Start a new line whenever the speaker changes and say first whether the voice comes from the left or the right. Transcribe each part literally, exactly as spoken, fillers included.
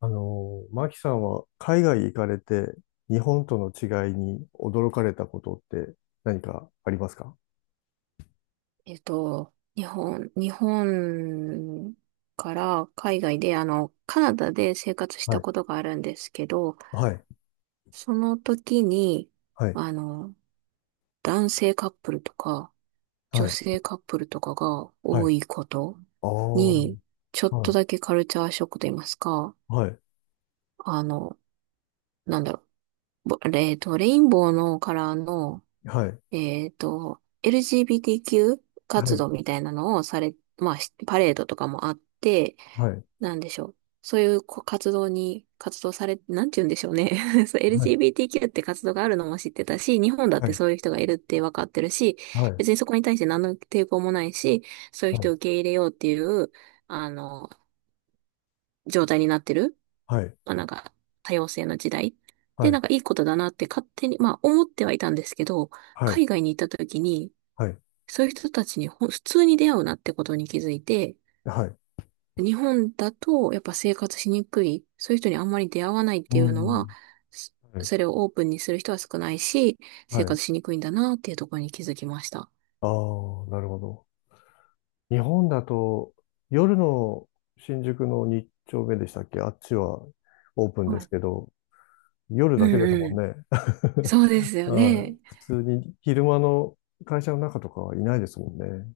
left: あの、マキさんは海外行かれて日本との違いに驚かれたことって何かありますか？
right: えっと、日本、日本から海外で、あの、カナダで生活し
left: は
right: た
left: い。
right: ことがあるんですけど、
left: はい。
right: その時に、
left: はい。
right: あの、男性カップルとか、女
left: はい。
right: 性カップルとかが
left: はい。
right: 多いこと
left: ああ。
right: に、ちょっ
left: は
right: と
left: い。
right: だけカルチャーショックと言いますか、
left: はい。
right: あの、なんだろう、ぼえっと、レインボーのカラーの、えっと、エルジービーティーキュー
left: は
right: 活
left: い。
right: 動みたいなのをされ、まあ、しパレードとかもあって、
left: はい。
right: なんでしょう。そういうこ活動に、活動され、なんて言うんでしょうね。そう
left: はい。
right: エルジービーティーキュー って活動があるのも知ってたし、日本だっ
left: は
right: て
left: い。
right: そういう人がいるって分かってるし、
left: はい。
right: 別にそこに対して何の抵抗もないし、そういう人を受け入れようっていう、あの、状態になってる。
left: はい。
right: まあなんか、多様性の時代。
left: は
right: で、なん
left: い。
right: かいいことだなって勝手に、まあ思ってはいたんですけど、
left: はい。
right: 海外に行った時に、
left: はい。はい。
right: そういう人たちにほん普通に出会うなってことに気づいて、
left: はい。
right: 日本だとやっぱ生活しにくい、そういう人にあんまり出会わないっ
left: う
right: ていうのは、
left: ん。
right: そ
left: はい。
right: それをオープンにする人は少ないし、
left: は
right: 生
left: い。
right: 活しにくいんだなっていうところに気づきました。
left: ああ、なるほど。日本だと夜の新宿の日丁目でしたっけ？あっちはオープンで
right: は
left: す
right: い。
left: けど、夜
right: う
left: だけ
right: ん
left: ですも
right: う
left: ん
right: ん。
left: ね。
right: そうです よ
left: はい。
right: ね。
left: 普通に昼間の会社の中とかはいないですもんね。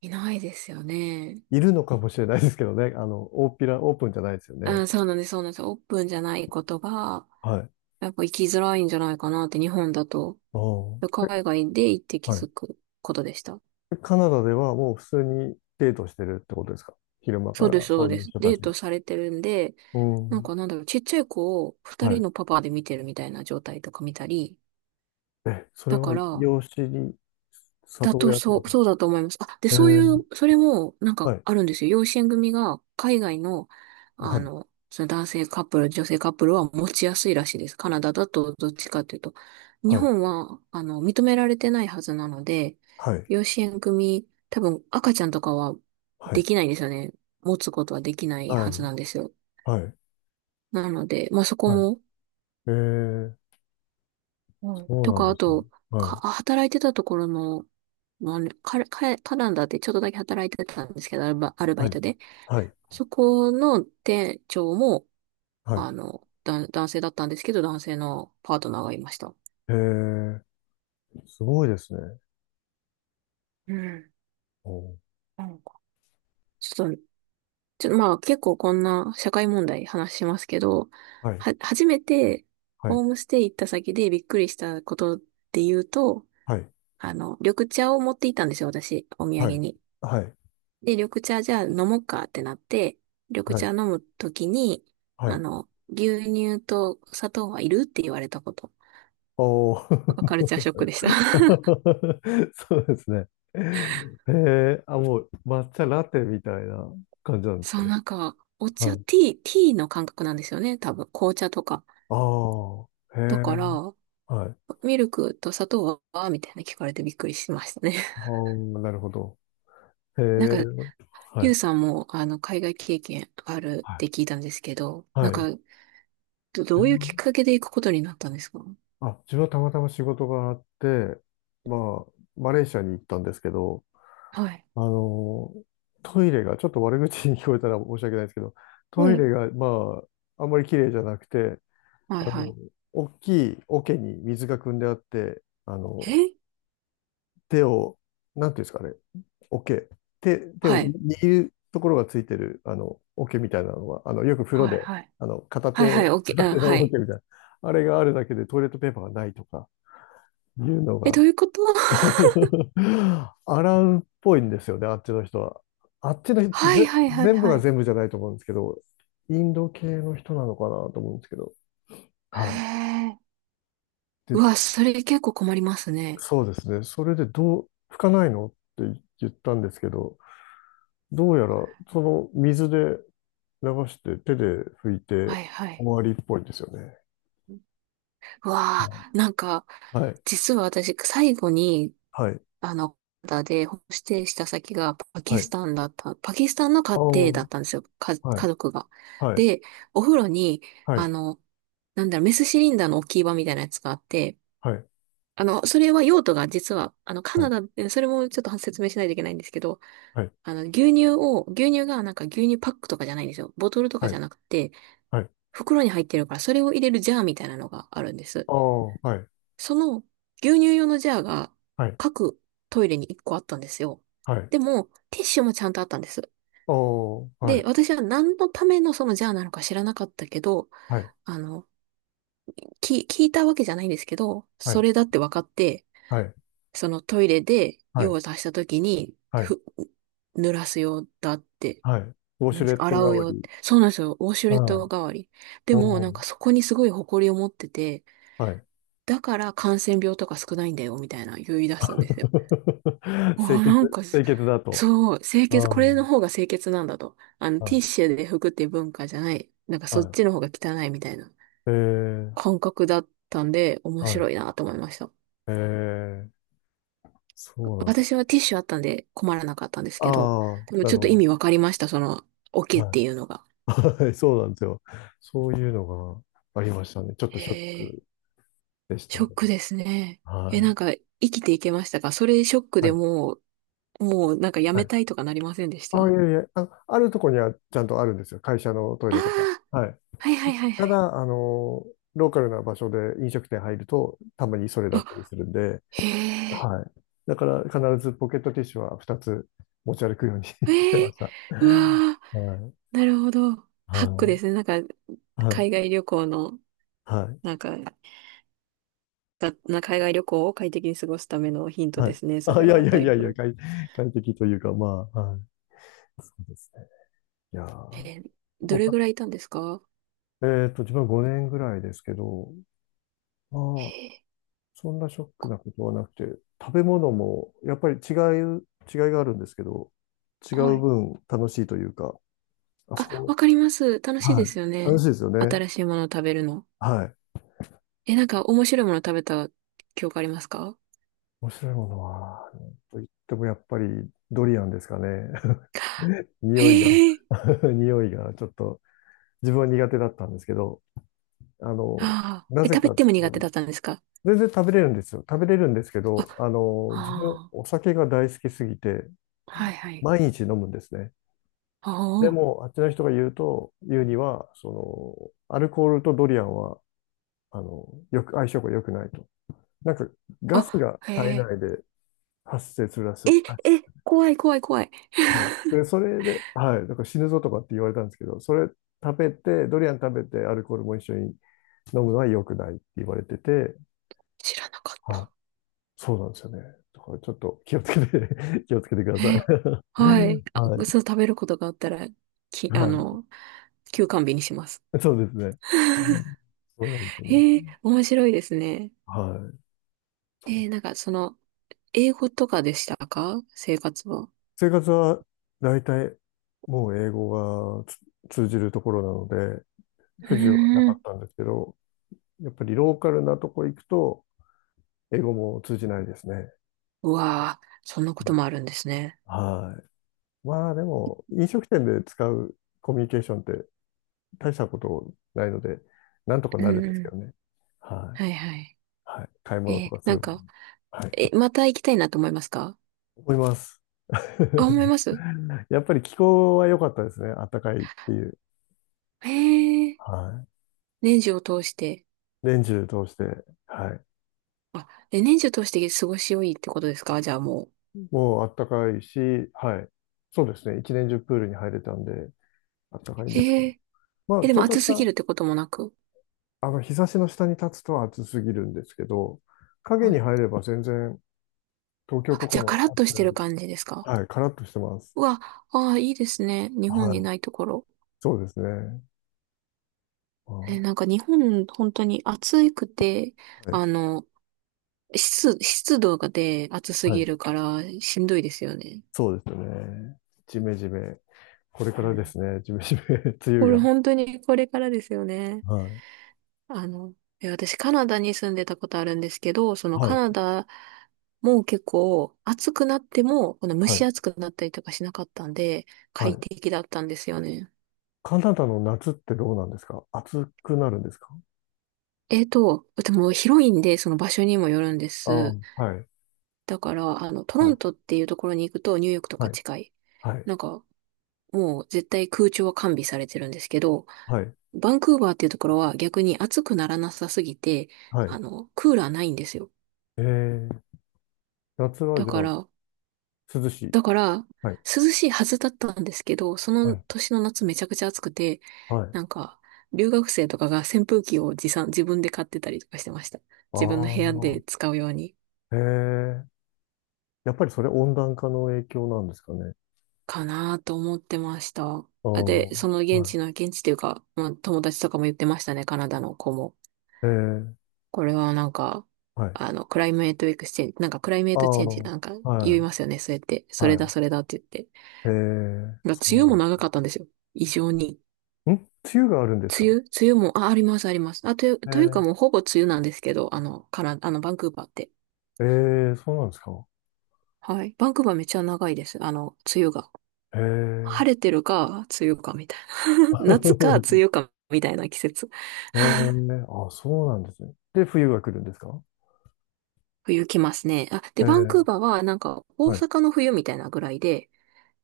right: いないですよね。
left: いるのかもしれないですけどね。あの、大っぴら、オープンじゃないですよね。
right: あ、そうなんです、そうなんです。オープンじゃないことが、
left: はい。
right: やっぱ生きづらいんじゃないかなって日本だと。
left: おえ、
right: 海外で行って気
left: はい。
right: づくことでした。
left: カナダではもう普通にデートしてるってことですか？昼間か
right: そうです、
left: ら
right: そ
left: そ
right: う
left: うい
right: で
left: う
right: す。
left: 人た
right: デ
left: ち
right: ー
left: が。
right: トされてるんで、
left: う
right: なん
left: ん。
right: かなんだろう、ちっちゃい子を二
left: は
right: 人
left: い。
right: のパパで見てるみたいな状態とか見たり、
left: え、それ
right: だ
left: は
right: から、
left: 養子に
right: だ
left: 里
right: と
left: 親って
right: そ
left: こ
right: う、
left: とです
right: そう
left: か？
right: だと思います。あ、で、
left: え
right: そうい
left: ー、
right: う、それもなん
left: は
right: か
left: い。
right: あるんですよ。養子縁組が海外の、
left: は
right: あ
left: い。
right: の、その男性カップル、女性カップルは持ちやすいらしいです。カナダだとどっちかというと。日
left: はい。
right: 本は、あの、認められてないはずなので、
left: はい。
right: 養子縁組、多分赤ちゃんとかは
left: は
right: で
left: い。
right: きないんですよね。持つことはできない
left: は
right: はず
left: い。
right: なんですよ。
left: はい。
right: なので、まあ、そこ
left: はい。
right: も、
left: えー、
right: う
left: そ
right: ん。
left: う
right: と
left: なん
right: か、
left: で
right: あ
left: すね。
right: と、
left: はい。
right: か、働いてたところの、まあね、カカカナダでちょっとだけ働いてたんですけど、アルバ、アルバ
left: は
right: イ
left: い。
right: トで。
left: はい。
right: そこの店長も、
left: はい。
right: あの、だ、男性だったんですけど、男性のパートナーがいました。
left: へえ、すごいですね。
right: うん。
left: おー
right: なんか。ちょっと、ちょっとまあ結構こんな社会問題話しますけど、
left: はい。
right: は、初めて
left: はい。
right: ホームステイ行った先でびっくりしたことで言うと、
left: はい。
right: あの、緑茶を持って行ったんですよ、私、お土
left: は
right: 産
left: い。
right: に。
left: はい。
right: で、緑茶じゃあ飲もうかってなって、緑
left: は
right: 茶
left: い。
right: 飲むときに、
left: は
right: あ
left: い。
right: の、牛乳と砂糖はいるって言われたこと。
left: おー。
right: カルチャーショックでした。
left: そうですね。へえ、あ、もう抹茶ラテみたいな感じな んです
right: そ
left: か
right: う、
left: ね。
right: なんか、お茶、
left: はい。
right: ティー、ティーの感覚なんですよね、多分。紅茶とか。
left: ああ、へ
right: だか
left: え、
right: ら、
left: はい。
right: ミルクと砂糖はみたいな聞かれてびっくりしましたね。
left: ああ、なるほど。へえ、
right: なんか、
left: は
right: ゆう
left: い。
right: さんも、あの、海外経験ある
left: は
right: っ
left: い。
right: て聞いたんですけど、な
left: は
right: んか、
left: い。
right: ど、
left: 自
right: どういうきっ
left: 分、
right: かけで行くことになったんですか？
left: あ、自分はたまたま仕事があって、まあ、マレーシアに行ったんですけど、
right: はい。
left: あの、トイレが、ちょっと悪口に聞こえたら申し訳ないですけど、
right: は
left: トイ
right: い。
left: レが、まあ、あんまり綺麗じゃなくて、
right: はい
left: あ
right: は
left: の、
right: い。
left: 大きい桶に水が汲んであって、あの、
right: え
left: 手を、なんていうんですかね、桶、手、手を
right: は
left: 握
right: い。
left: るところがついてる、あの、桶みたいなのは、あの、よく風呂
right: はい
left: で、
right: はい。
left: あの、片
right: はいは
left: 手、
right: い、オッケー、
left: 片
right: うん、
left: 手の
right: はい。
left: 桶みたいな、あれがあるだけでトイレットペーパーがないとか、いうの
right: え、ど
left: が、
right: ういうこと？
left: 洗うっぽいんですよね、あっちの人は。あっちの人、
right: はい
left: ぜ、
right: はいはい
left: 全部
right: は
left: が
right: い。
left: 全部じゃないと思うんですけど、インド系の人なのかなと思うんですけど。
right: へ
left: はい。
right: え。う
left: で、
right: わ、それ結構困りますね。
left: そうですね。それでどう、拭かないのって言ったんですけど、どうやらその水で流して手で拭いて
right: はいは
left: 終
right: い。
left: わりっぽいんですよね。
right: う
left: う
right: わ
left: ん。
right: あ、なんか、
left: はい。
right: 実は私、最後に、
left: はい。
right: あの、カナダでホームステイした先がパキ
left: は
right: ス
left: い。
right: タンだった、パキスタンの
left: あ
right: 家
left: あ、
right: 庭
left: は
right: だったんですよ、か、
left: い。
right: 家族が。
left: はい。
right: で、お風呂に、
left: は
right: あ
left: い。
right: の、なんだろう、メスシリンダーの置き場みたいなやつがあって、
left: はい。
right: あの、それは用途が実は、あの、カナダで、それもちょっと説明しないといけないんですけど、
left: はい。はい。
right: あの、牛乳を、牛乳がなんか牛乳パックとかじゃないんですよ。ボトルとか
left: は
right: じ
left: い。
right: ゃなくて、
left: はい。
right: 袋に入ってるから、それを入れるジャーみたいなのがあるんです。
left: ああ、はい。
right: その牛乳用のジャーが
left: はい。
right: 各トイレにいっこあったんですよ。
left: はい。
right: でも、ティッシュもちゃんとあったんです。
left: おー、は
right: で、
left: い、
right: 私は何のためのそのジャーなのか知らなかったけど、
left: はい、
right: あの、き、聞いたわけじゃないんですけど、
left: は
right: そ
left: い、
right: れだって分かって、
left: はい、
right: そのトイレで
left: は
right: 用
left: い、
right: を足した時に、
left: はい、
right: ふ、濡らす用だって、
left: はい。ウォ
right: な
left: シ
right: ん
left: ュ
right: で
left: レ
right: す、
left: ット代
right: 洗う
left: わ
right: 用っ
left: り。
right: て。そうなんですよ。ウォシュレッ
left: はい。
right: ト代わり。でも、
left: お
right: なん
left: ー、
right: かそこにすごい誇りを持ってて、
left: はい。
right: だから感染病とか少ないんだよ、みたいな言い出すんですよ。あ
left: 清
right: あ、
left: 潔、
right: なんかす、
left: 清潔だと。
right: そう、清
left: う
right: 潔、これの
left: ん。
right: 方が清潔なんだと。あの、
left: は
right: ティッ
left: い、
right: シュで拭くっていう文化じゃない。なんかそっ
left: は
right: ちの方が汚いみたいな
left: い。えー、
right: 感覚だったんで、面
left: はい。
right: 白いなと思いました。
left: えー、そうなんですよ。
right: 私はティッシュあったんで困らなかったんです
left: あ
right: けど、
left: あ、
right: でも
left: な
right: ちょ
left: る
right: っと
left: ほ
right: 意
left: ど。
right: 味わかりました、その、オケっ
left: は
right: ていうのが。
left: い。はい、そうなんですよ。そういうのがありましたね。ちょっと
right: へ
left: ショッ
right: え、
left: クでした
right: ショ
left: ね。
right: ックですね。え、
left: は
right: なんか、
left: い。
right: 生きていけましたかそれショック
left: は
right: で
left: い。
right: も？う、もうなんかや
left: は
right: め
left: い。
right: たいとかなりませんでした
left: ああ、い
right: あ？
left: えいえ、あ、あるとこにはちゃんとあるんですよ。会社のトイ
right: あー、
left: レとか。はい。
right: はいはいはい
left: た
right: はい。
left: だ、あの、ローカルな場所で飲食店入ると、たまにそれだ
right: あ、
left: ったりするんで、
right: へえ、
left: はい。だから必ずポケットティッシュはふたつ持ち歩くように して
right: へ
left: ま
right: え、
left: した。
right: うわ
left: はい。
right: ー、なるほど。ハック
left: は
right: ですね。なんか、
left: い。はい。
right: 海外旅行の、
left: はい。
right: なんか、がな海外旅行を快適に過ごすためのヒント
left: は
right: で
left: い。
right: すね、そ
left: あ、い
right: れ
left: やい
right: は
left: や
right: だ
left: い
right: い
left: やいや、
right: ぶ。
left: 快、快適というか、まあ、はい。そうですね。いや
right: え
left: ー、
right: ーど
left: 僕
right: れ
left: は、
right: ぐらいいたんですか？
left: えっと、自分はごねんぐらいですけど、まあ
right: へ
left: あそんなショックなことはなくて、食べ物もやっぱり違う、違いがあるんですけど、違
right: ーは
left: う
right: い。
left: 分楽しいというか、あそ
right: あ、
left: こ、
right: わかります。楽しいで
left: はい、
right: すよ
left: 楽
right: ね。
left: しいですよね。
right: 新しいものを食べるの。
left: はい。
right: え、なんか面白いものを食べた記憶ありますか？
left: 面白いものは、なんと言ってもやっぱりドリアンですかね。匂いが
right: へえ。
left: 匂いがちょっと自分は苦手だったんですけど、あの、
right: ああ。
left: な
right: え、
left: ぜ
right: 食べ
left: か
right: ても苦手
left: と、
right: だったんですか？
left: 全然食べれるんですよ。食べれるんですけど、
right: あ、
left: あの、自分
right: あ
left: お酒が大好きすぎて、
right: あ。はいはい。
left: 毎日飲むんですね。
right: あ
left: でも、あっちの人が言うと、言うには、その、アルコールとドリアンは、あの、よく、相性が良くないと。なんか、ガス
right: あ。
left: が
right: あ、へ
left: 体
right: え。
left: 内で発生するらし
right: え、
left: い。あ
right: え、怖い怖い怖い。
left: はい。で、それで、はい、だから死ぬぞとかって言われたんですけど、それ食べて、ドリアン食べて、アルコールも一緒に飲むのは良くないって言われてて、
right: 知らなかっ
left: はい、
right: た。
left: そうなんですよね。だからちょっと気をつけて 気をつけてください。
right: え。はい。あ、
left: はい、
right: そう、食べることがあったら、き、あ
left: は
right: の、休館日にします。
left: い、そうですね。う ん、そうなんですよね。
right: へえ、面白いですね。
left: はい。
right: えー、なんかその、英語とかでしたか生活は？
left: 生活は大体もう英語がつ通じるところなので、
right: う
left: 不自由はな
right: ー
left: かっ
right: ん。
left: たんですけど、やっぱりローカルなとこ行くと、英語も通じないですね。
right: うわー、そんなこともあるんですね。
left: はい。まあでも、飲食店で使うコミュニケーションって大したことないので、なんとか
right: う
left: な
right: ん
left: るんです
right: う
left: けど
right: ん
left: ね。はい。
right: はいはい。
left: はい。買い物と
right: え
left: か
right: ー、
left: す
right: なん
left: る。
right: か、
left: はい。
right: え、また行きたいなと思いますか？
left: 思います。
right: あ、思い ます
left: やっぱり気候は良かったですね。暖かいっていう。
right: へえ、
left: はい。
right: 年中を通して。
left: 年中通して。はい。
right: あ、え、年中を通して過ごし良いってことですかじゃあも
left: もうあったかいし、はい。そうですね。一年中プールに入れたんで、あったかいん
right: う。
left: ですけ
right: へ
left: ど。
right: え、
left: ま
right: え、
left: あ、
right: で
left: ち
right: も
left: ょっと
right: 暑
left: し
right: すぎ
left: た、
right: るってこともなく。
left: あの、日差しの下に立つと暑すぎるんですけど、影
right: は
left: に
right: い。
left: 入れば全然、東京
right: あ、
left: と
right: じ
left: か
right: ゃあカ
left: の
right: ラッ
left: 暑
right: とし
left: さ
right: て
left: よ
right: る
left: り、
right: 感じですか？
left: はい、カラッとしてます。
right: うわ、ああ、いいですね。日本
left: は
right: に
left: い。
right: ないところ。
left: そうですね。ああ、
right: え、
left: は
right: なんか日本、本当に暑くて、あ
left: い。
right: の、湿、湿度がで暑す
left: は
right: ぎ
left: い。
right: るからしんどいですよね。
left: そうですね。ジメジメ。これか
right: う
left: らで
right: ん
left: すね。ジメジメ、梅雨
right: これ
left: が。
right: 本当にこれからですよね。
left: はい。
right: あの、え、私カナダに住んでたことあるんですけど、その
left: は
right: カ
left: い。
right: ナダも結構暑くなっても、この蒸
left: は
right: し
left: い。
right: 暑くなったりとかしなかったんで、
left: は
right: 快
left: い。
right: 適だったんですよね。
left: カナダの夏ってどうなんですか？暑くなるんですか？
right: えっと、でも広いんで、その場所にもよるんで
left: ああ、
right: す。
left: はい。
right: だから、あの、トロ
left: は
right: ン
left: い。
right: トっていうところに行くとニューヨークと
left: は
right: か
left: い。
right: 近い。
left: はい。
right: なんか、もう絶対空調は完備されてるんですけど、
left: はい。
right: バンクーバーっていうところは逆に暑くならなさすぎて、
left: はい。
right: あの、クーラーないんですよ。
left: えー、夏は
right: だ
left: じゃ
right: か
left: あ、
right: ら、
left: 涼しい。
right: だから、
left: はい。
right: 涼しいはずだったんですけど、そ
left: は
right: の
left: い。
right: 年の夏めちゃくちゃ暑くて、
left: はい。
right: なんか、留学生とかが扇風機を持参、自分で買ってたりとかしてました。
left: あ
right: 自分の
left: あ、
right: 部屋で使うように。
left: へえー。やっぱりそれ温暖化の影響なんですかね。
right: かなと思ってました。
left: ああ、
right: あで、その現
left: は
right: 地の、現地というか、まあ、友達とかも言ってましたね、カナダの子も。
left: い。えー、
right: これはなんか、
left: はい。
right: あの、クライメートエクスチェンジ、なんかクライメー
left: あ
right: トチ
left: あ、
right: ェンジなんか
left: は
right: 言い
left: い。
right: ますよね、そうやって。それだ、
left: は
right: それだって言って。
left: い。えー、
right: ま梅雨も
left: そ
right: 長かったんですよ。異常に。
left: うなん。ん、梅雨があるんですか？
right: 梅雨梅雨も、あ、あります、あります。あ、という、というかもう
left: え
right: ほぼ梅雨なんですけど、あの、カナ、あの、バンクーバーって。
left: ー、えー、そうなんですか？
right: はい。バンクーバーめっちゃ長いです。あの、梅雨が。
left: えー、
right: 晴れてるか、梅雨か、みたいな。夏か、梅 雨か、みたいな季節。
left: え ー、あ、そうなんですね。で、冬が来るんですか？
right: 冬来ますね。あ、
left: え
right: で、バンクー
left: ー、
right: バーはなんか大
left: はい。
right: 阪の冬みたいなぐらいで、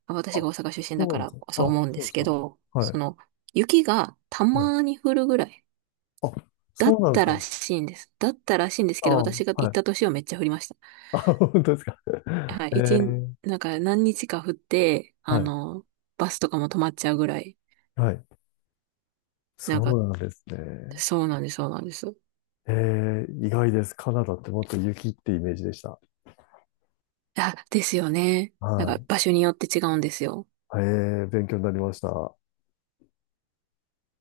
right: あ私
left: あ、
right: が大阪出身だ
left: そう
right: か
left: なんで
right: ら
left: すね。
right: そう
left: あ、
right: 思うんで
left: そうで
right: す
left: す
right: け
left: か。
right: ど、
left: は
right: そ
left: い。
right: の雪がた
left: はい、
right: まに降るぐらい
left: あ、
right: だっ
left: そうなんです
right: た
left: か。
right: らしいんです。だったらしいんですけど、
left: あ、
right: 私が行っ
left: はい。
right: た年はめっちゃ降りまし
left: あ、本当ですか。
right: た。はい、
left: え
right: いちにち、
left: ー、
right: なんか何日か降って、
left: は
right: あ
left: い。
right: の、バスとかも止まっちゃうぐらい。
left: はい。
right: なん
left: そ
right: か、
left: うなんですね。
right: そうなんです、そうなんです。
left: えー、意外です。カナダってもっと雪ってイメージでした。
right: あ、ですよね。なん
left: は
right: か
left: い。
right: 場所によって違うんですよ。
left: えー、勉強になりました。